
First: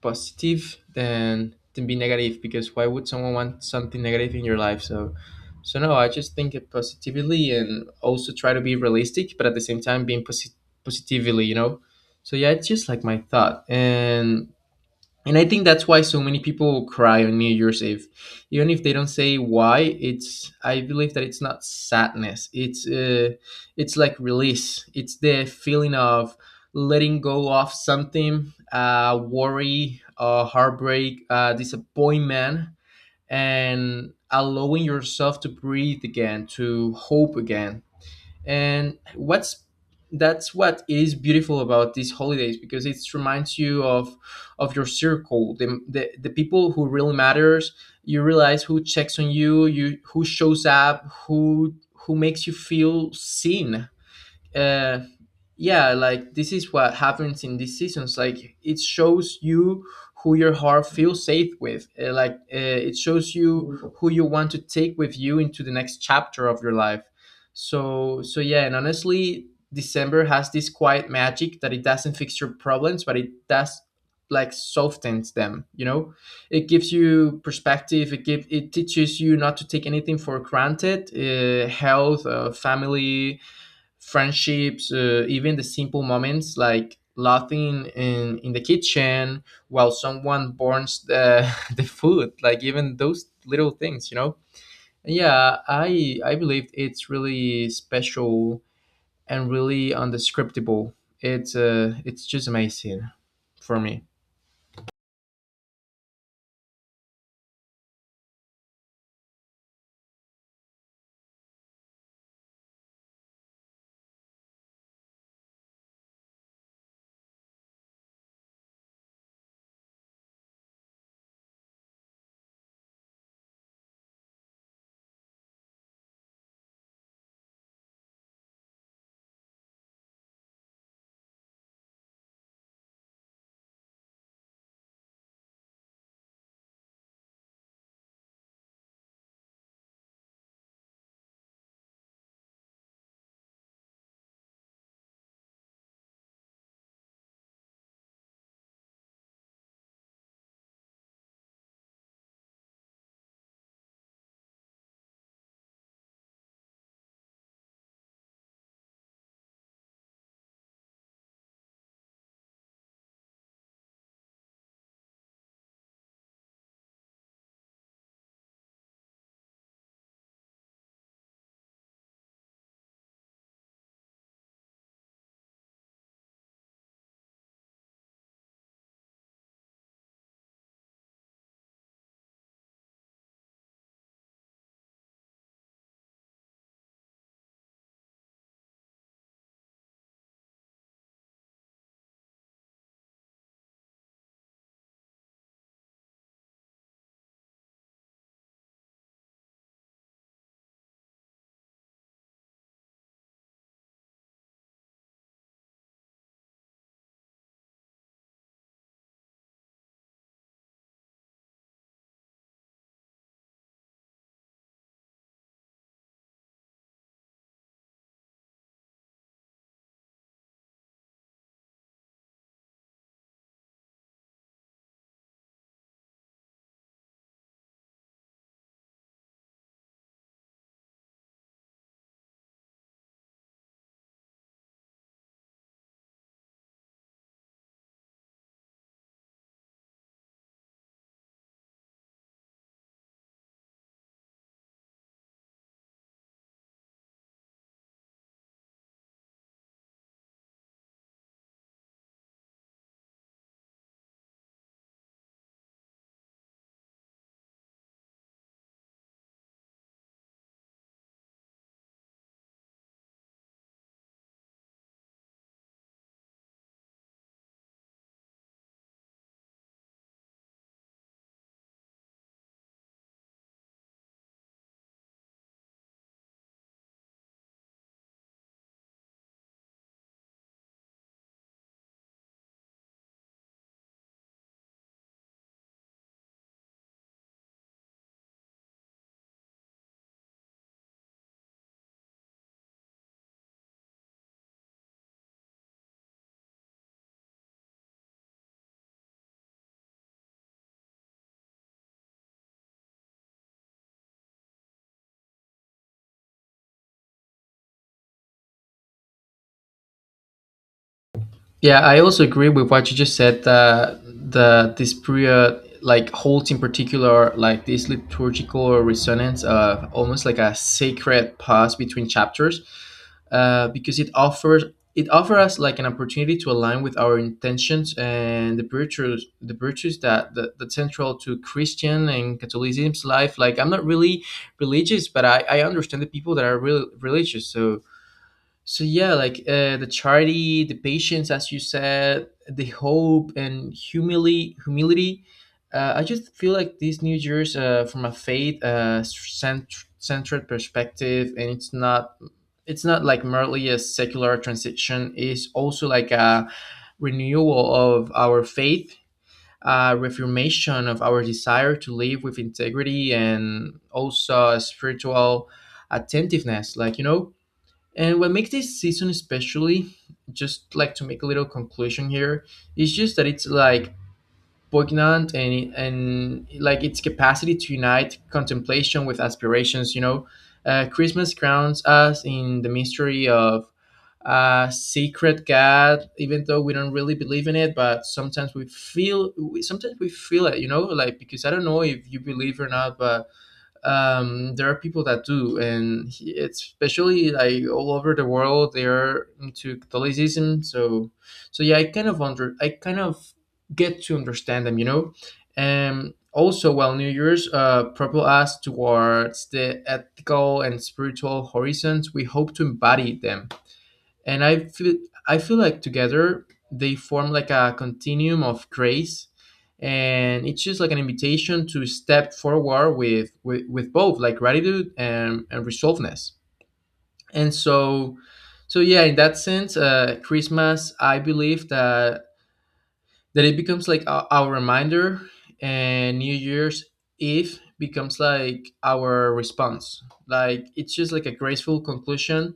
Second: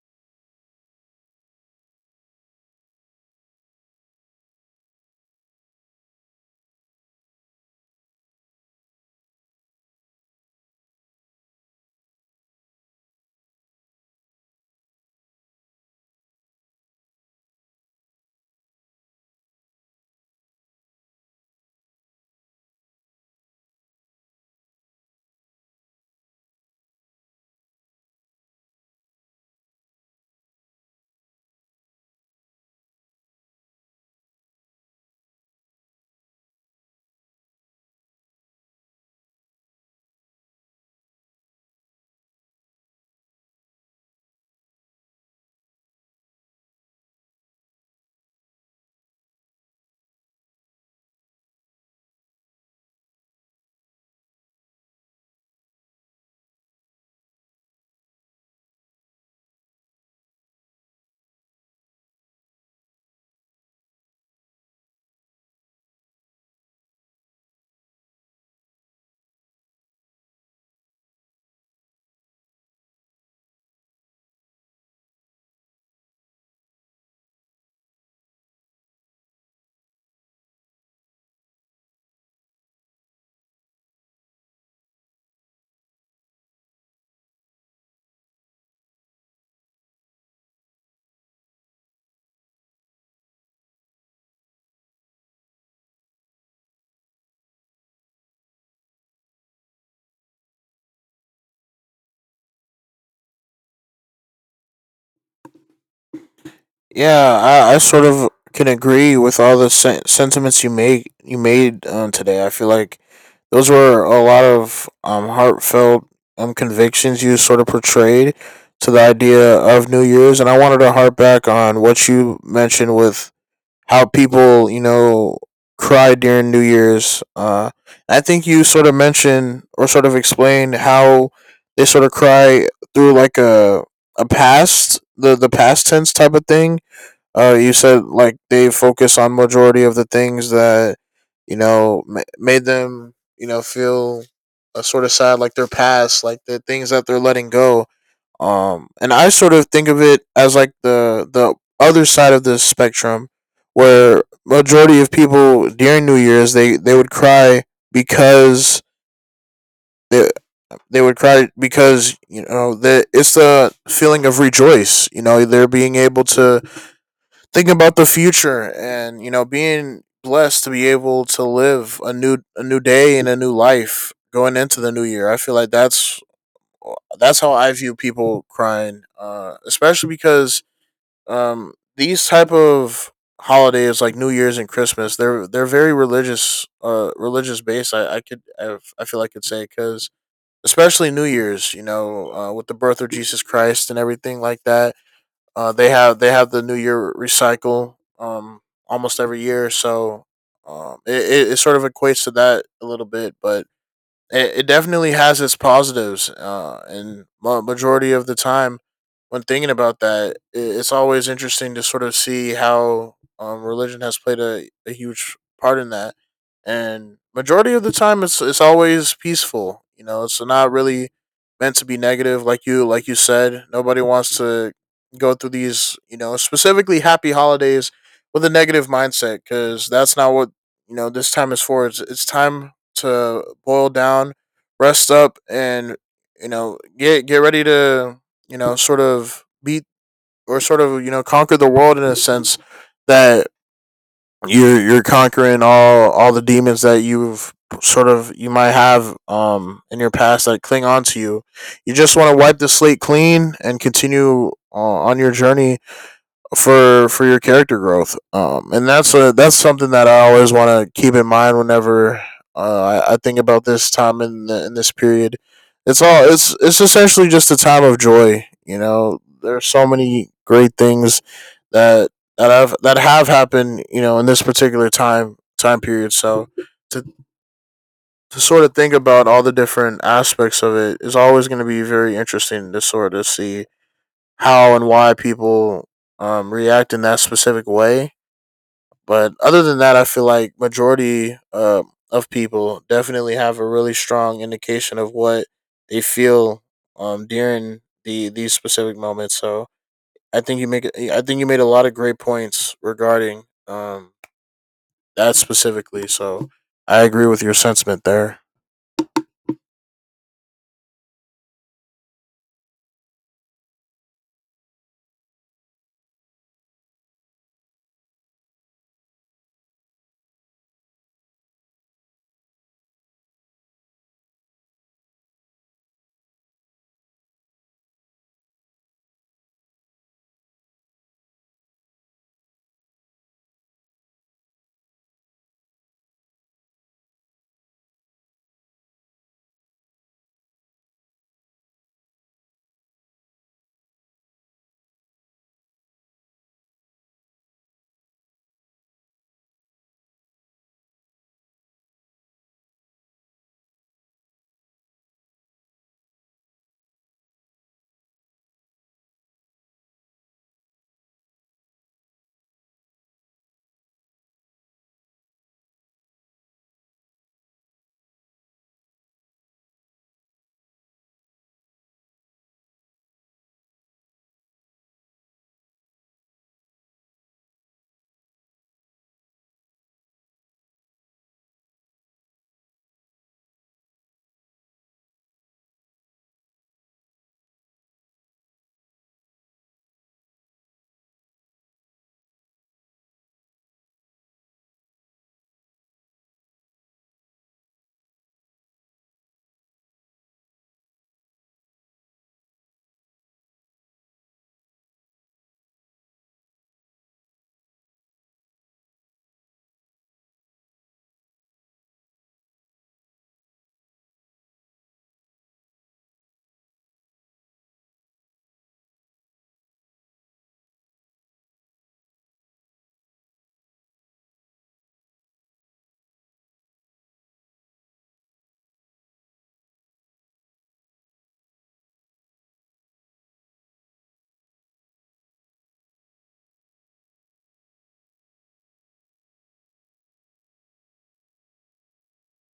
Speaker 1: Positive than be negative, because why would someone want something negative in your life? So no, I just think it positively, and also try to be realistic, but at the same time being positively, you know. So yeah, it's just like my thought. And I think that's why so many people cry on New Year's Eve, even if they don't say why. It's, I believe that it's not sadness, it's like release. It's the feeling of letting go of something, worry, heartbreak, disappointment, and allowing yourself to breathe again, to hope again. And what's that's what is beautiful about these holidays, because it reminds you of your circle, the people who really matters. You realize who checks on you, who shows up, who makes you feel seen. uh yeah, like this is what happens in these seasons. Like, it shows you who your heart feels safe with. Like, it shows you who you want to take with you into the next chapter of your life. So yeah. And honestly, December has this quiet magic, that it doesn't fix your problems, but it does like softens them, you know. It gives you perspective, it teaches you not to take anything for granted, health, family, friendships, even the simple moments, like laughing in the kitchen while someone burns <laughs> the food, like even those little things, you know? Yeah, I believe it's really special and really undescriptible. It's just amazing for me.
Speaker 2: Yeah, I sort of can agree with all the sentiments you made today. I feel like those were a lot of heartfelt convictions you sort of portrayed to the idea of New Year's, and I wanted to harp back on what you mentioned with how people cry during New Year's. I think you sort of mentioned or sort of explained how they sort of cry through like a past the past tense type of thing. You said like they focus on majority of the things that made them feel sort of sad, like their past, like the things that they're letting go. And I sort of think of it as like the other side of the spectrum, where majority of people during New Year's, because they they would cry because that it's the feeling of rejoice. You know, they're being able to thinking about the future and being blessed to be able to live a new day and a new life going into the new year. I feel like that's how I view people crying, especially because these type of holidays like New Year's and Christmas, they're very religious, religious based. I feel I could say, because especially New Year's, you know, with the birth of Jesus Christ and everything like that, they have the New Year recycle almost every year. So it sort of equates to that a little bit. But it definitely has its positives. And majority of the time, when thinking about that, I it's always interesting to sort of see how religion has played a huge part in that. And majority of the time, it's always peaceful. You know, it's not really meant to be negative, like you said. Nobody wants to go through these, you know, specifically happy holidays with a negative mindset, because that's not what this time is for. It's time to boil down, rest up, and get ready to sort of beat, or sort of conquer the world, in a sense, that you're conquering all the demons that you've sort of you might have in your past that cling on to you. You just want to wipe the slate clean and continue on your journey for your character growth. And that's a that's something that I always want to keep in mind whenever I think about this time in in this period. It's all it's essentially just a time of joy. You know, there's so many great things that that have happened. You know, in this particular time period. So to to sort of think about all the different aspects of it is always going to be very interesting to sort of see how and why people react in that specific way. But other than that, I feel like majority of people definitely have a really strong indication of what they feel during these specific moments. So I think you made a lot of great points regarding that specifically. So I agree with your sentiment there.
Speaker 1: Yeah, I also agree with what you just said. That the this period like holds in particular, like this liturgical resonance, almost like a sacred pause between chapters, because it offers us like an opportunity to align with our intentions and the virtues that central to Christian and Catholicism's life. Like I'm not really religious, but I understand the people that are really religious. So yeah, like the charity, the patience, as you said, the hope and humility. Humility. I just feel like these New Year's, from a faith centered perspective, and it's not like merely a secular transition. It's also like a renewal of our faith, a reformation of our desire to live with integrity, and also a spiritual attentiveness. Like you know, and what makes this season especially, just like to make a little conclusion here, is just that it's like poignant and like its capacity to unite contemplation with aspirations. You know, Christmas grounds us in the mystery of a secret God, even though we don't really believe in it. But sometimes we feel, sometimes we feel it. You know, like, because I don't know if you believe or not, but there are people that do, and it's especially like all over the world they are into Catholicism. So, so yeah, I kind of get to understand them, you know. And also, while New Year's propel us towards the ethical and spiritual horizons, we hope to embody them. And I feel like together they form like a continuum of grace, and it's just like an invitation to step forward with with both like gratitude and resolveness. And so, so yeah, in that sense, Christmas, I believe that it becomes like our reminder, and New Year's Eve becomes like our response. Like, it's just like a graceful conclusion,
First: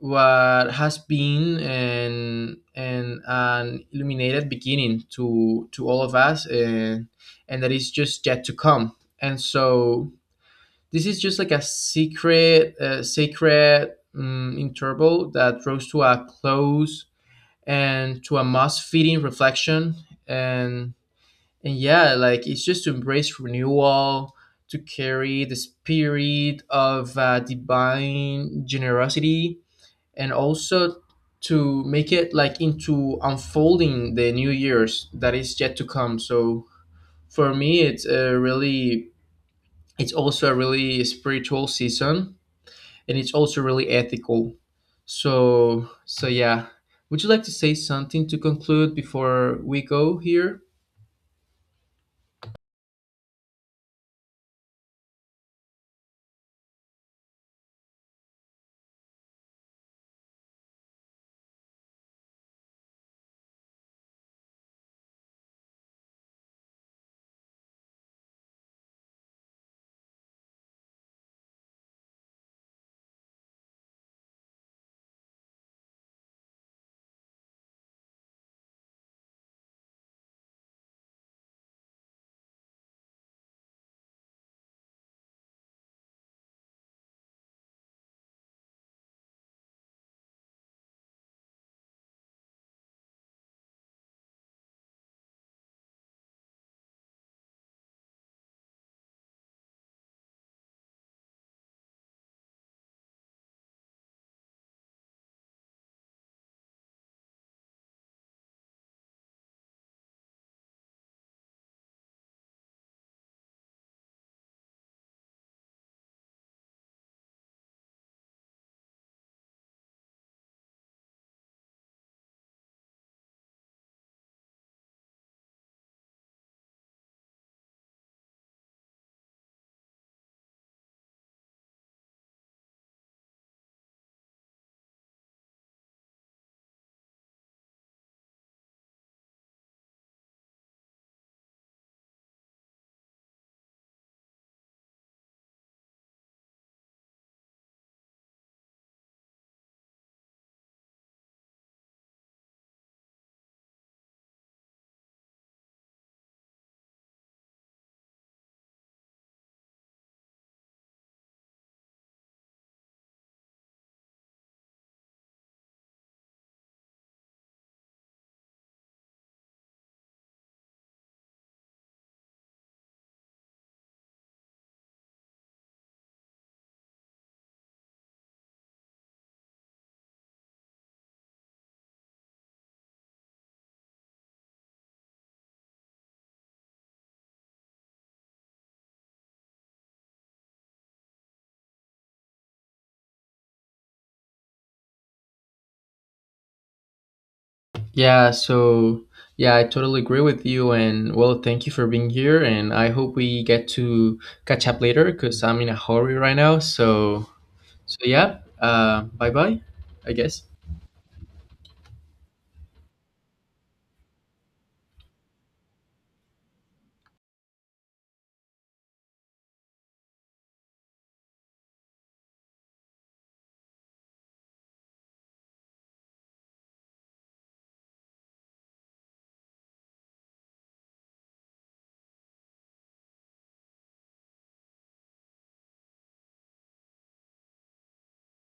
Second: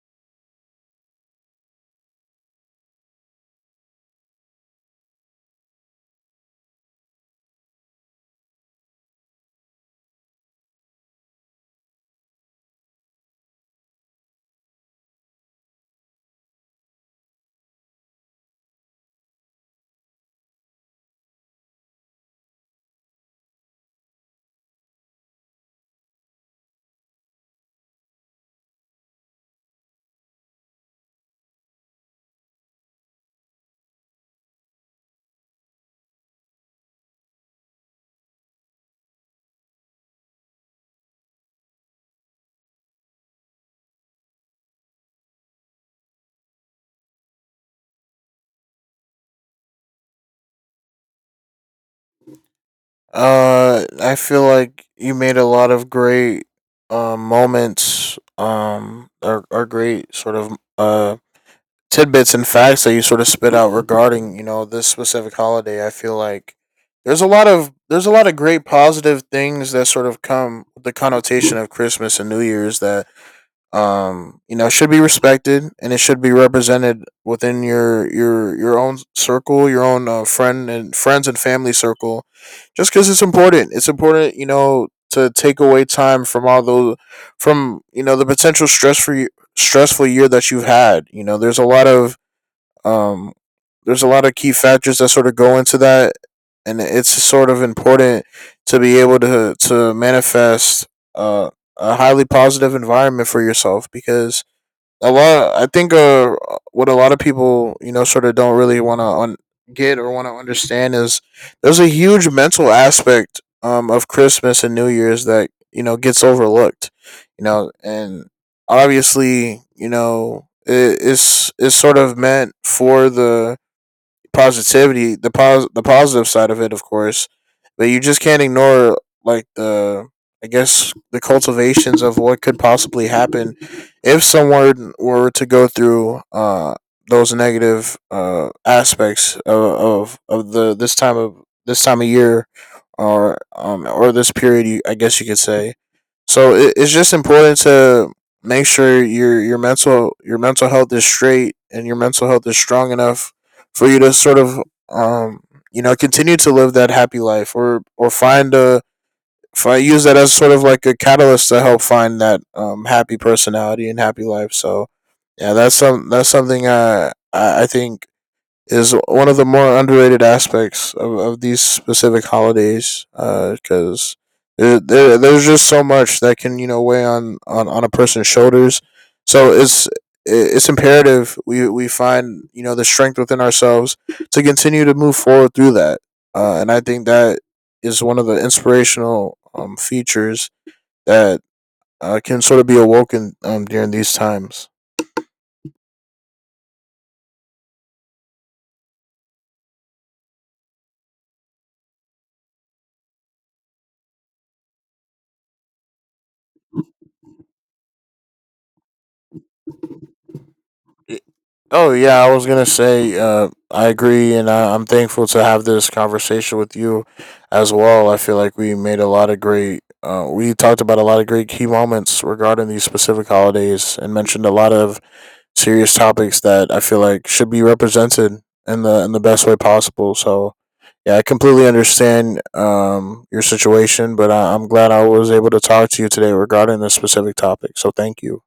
Speaker 1: what has been an illuminated beginning to all of us, and that is just yet to come. And so, this is just like a secret, sacred interval that rose to a close and to a must fitting reflection. And, and yeah, like it's just to embrace renewal, to carry the spirit of divine generosity, and also to make it like into unfolding the new years that is yet to come. So for me, it's a really, it's also a really spiritual season, and it's also really ethical. So so yeah, would you like to say something to conclude before we go here?
Speaker 2: I feel like you made a lot of great moments. Or great sort of tidbits and facts that you sort of spit out regarding this specific holiday. I feel like there's a lot of great positive things that sort of come with the connotation of Christmas and New Year's, that it should be respected and it should be represented within your own circle, your own friends and family circle, just because it's important to take away time from all those, from the potential stress for you stressful year that you've had. There's a lot of um, there's a lot of key factors that sort of go into that, and it's sort of important to be able to manifest uh, a highly positive environment for yourself, because a lot I think what a lot of people sort of don't really want to get or want to understand is there's a huge mental aspect of Christmas and New Year's that gets overlooked. You know and Obviously, it is sort of meant for the positivity, the positive side of it, of course, but you just can't ignore, like, the, I guess, the cultivations of what could possibly happen if someone were to go through those negative aspects of the this time of year, or this period, I guess you could say. So it's just important to make sure your mental health is straight and your mental health is strong enough for you to sort of um continue to live that happy life, or find use that as sort of like a catalyst to help find that happy personality and happy life. So yeah, that's something I think is one of the more underrated aspects of these specific holidays, because there's just so much that can weigh on a person's shoulders, so it's imperative we find the strength within ourselves to continue to move forward through that, and I think that is one of the inspirational features that can sort of be awoken during these times.
Speaker 1: Yeah, so yeah, I totally agree with you. And well, thank you for being here, and I hope we get to catch up later, because I'm in a hurry right now. So so yeah, bye bye, I guess.
Speaker 2: Oh yeah, I was gonna say, I agree, and I'm thankful to have this conversation with you as well. I feel like we made a lot of great. We talked about a lot of great key moments regarding these specific holidays, and mentioned a lot of serious topics that I feel like should be represented in the best way possible. So yeah, I completely understand your situation, but I'm glad I was able to talk to you today regarding this specific topic. So thank you.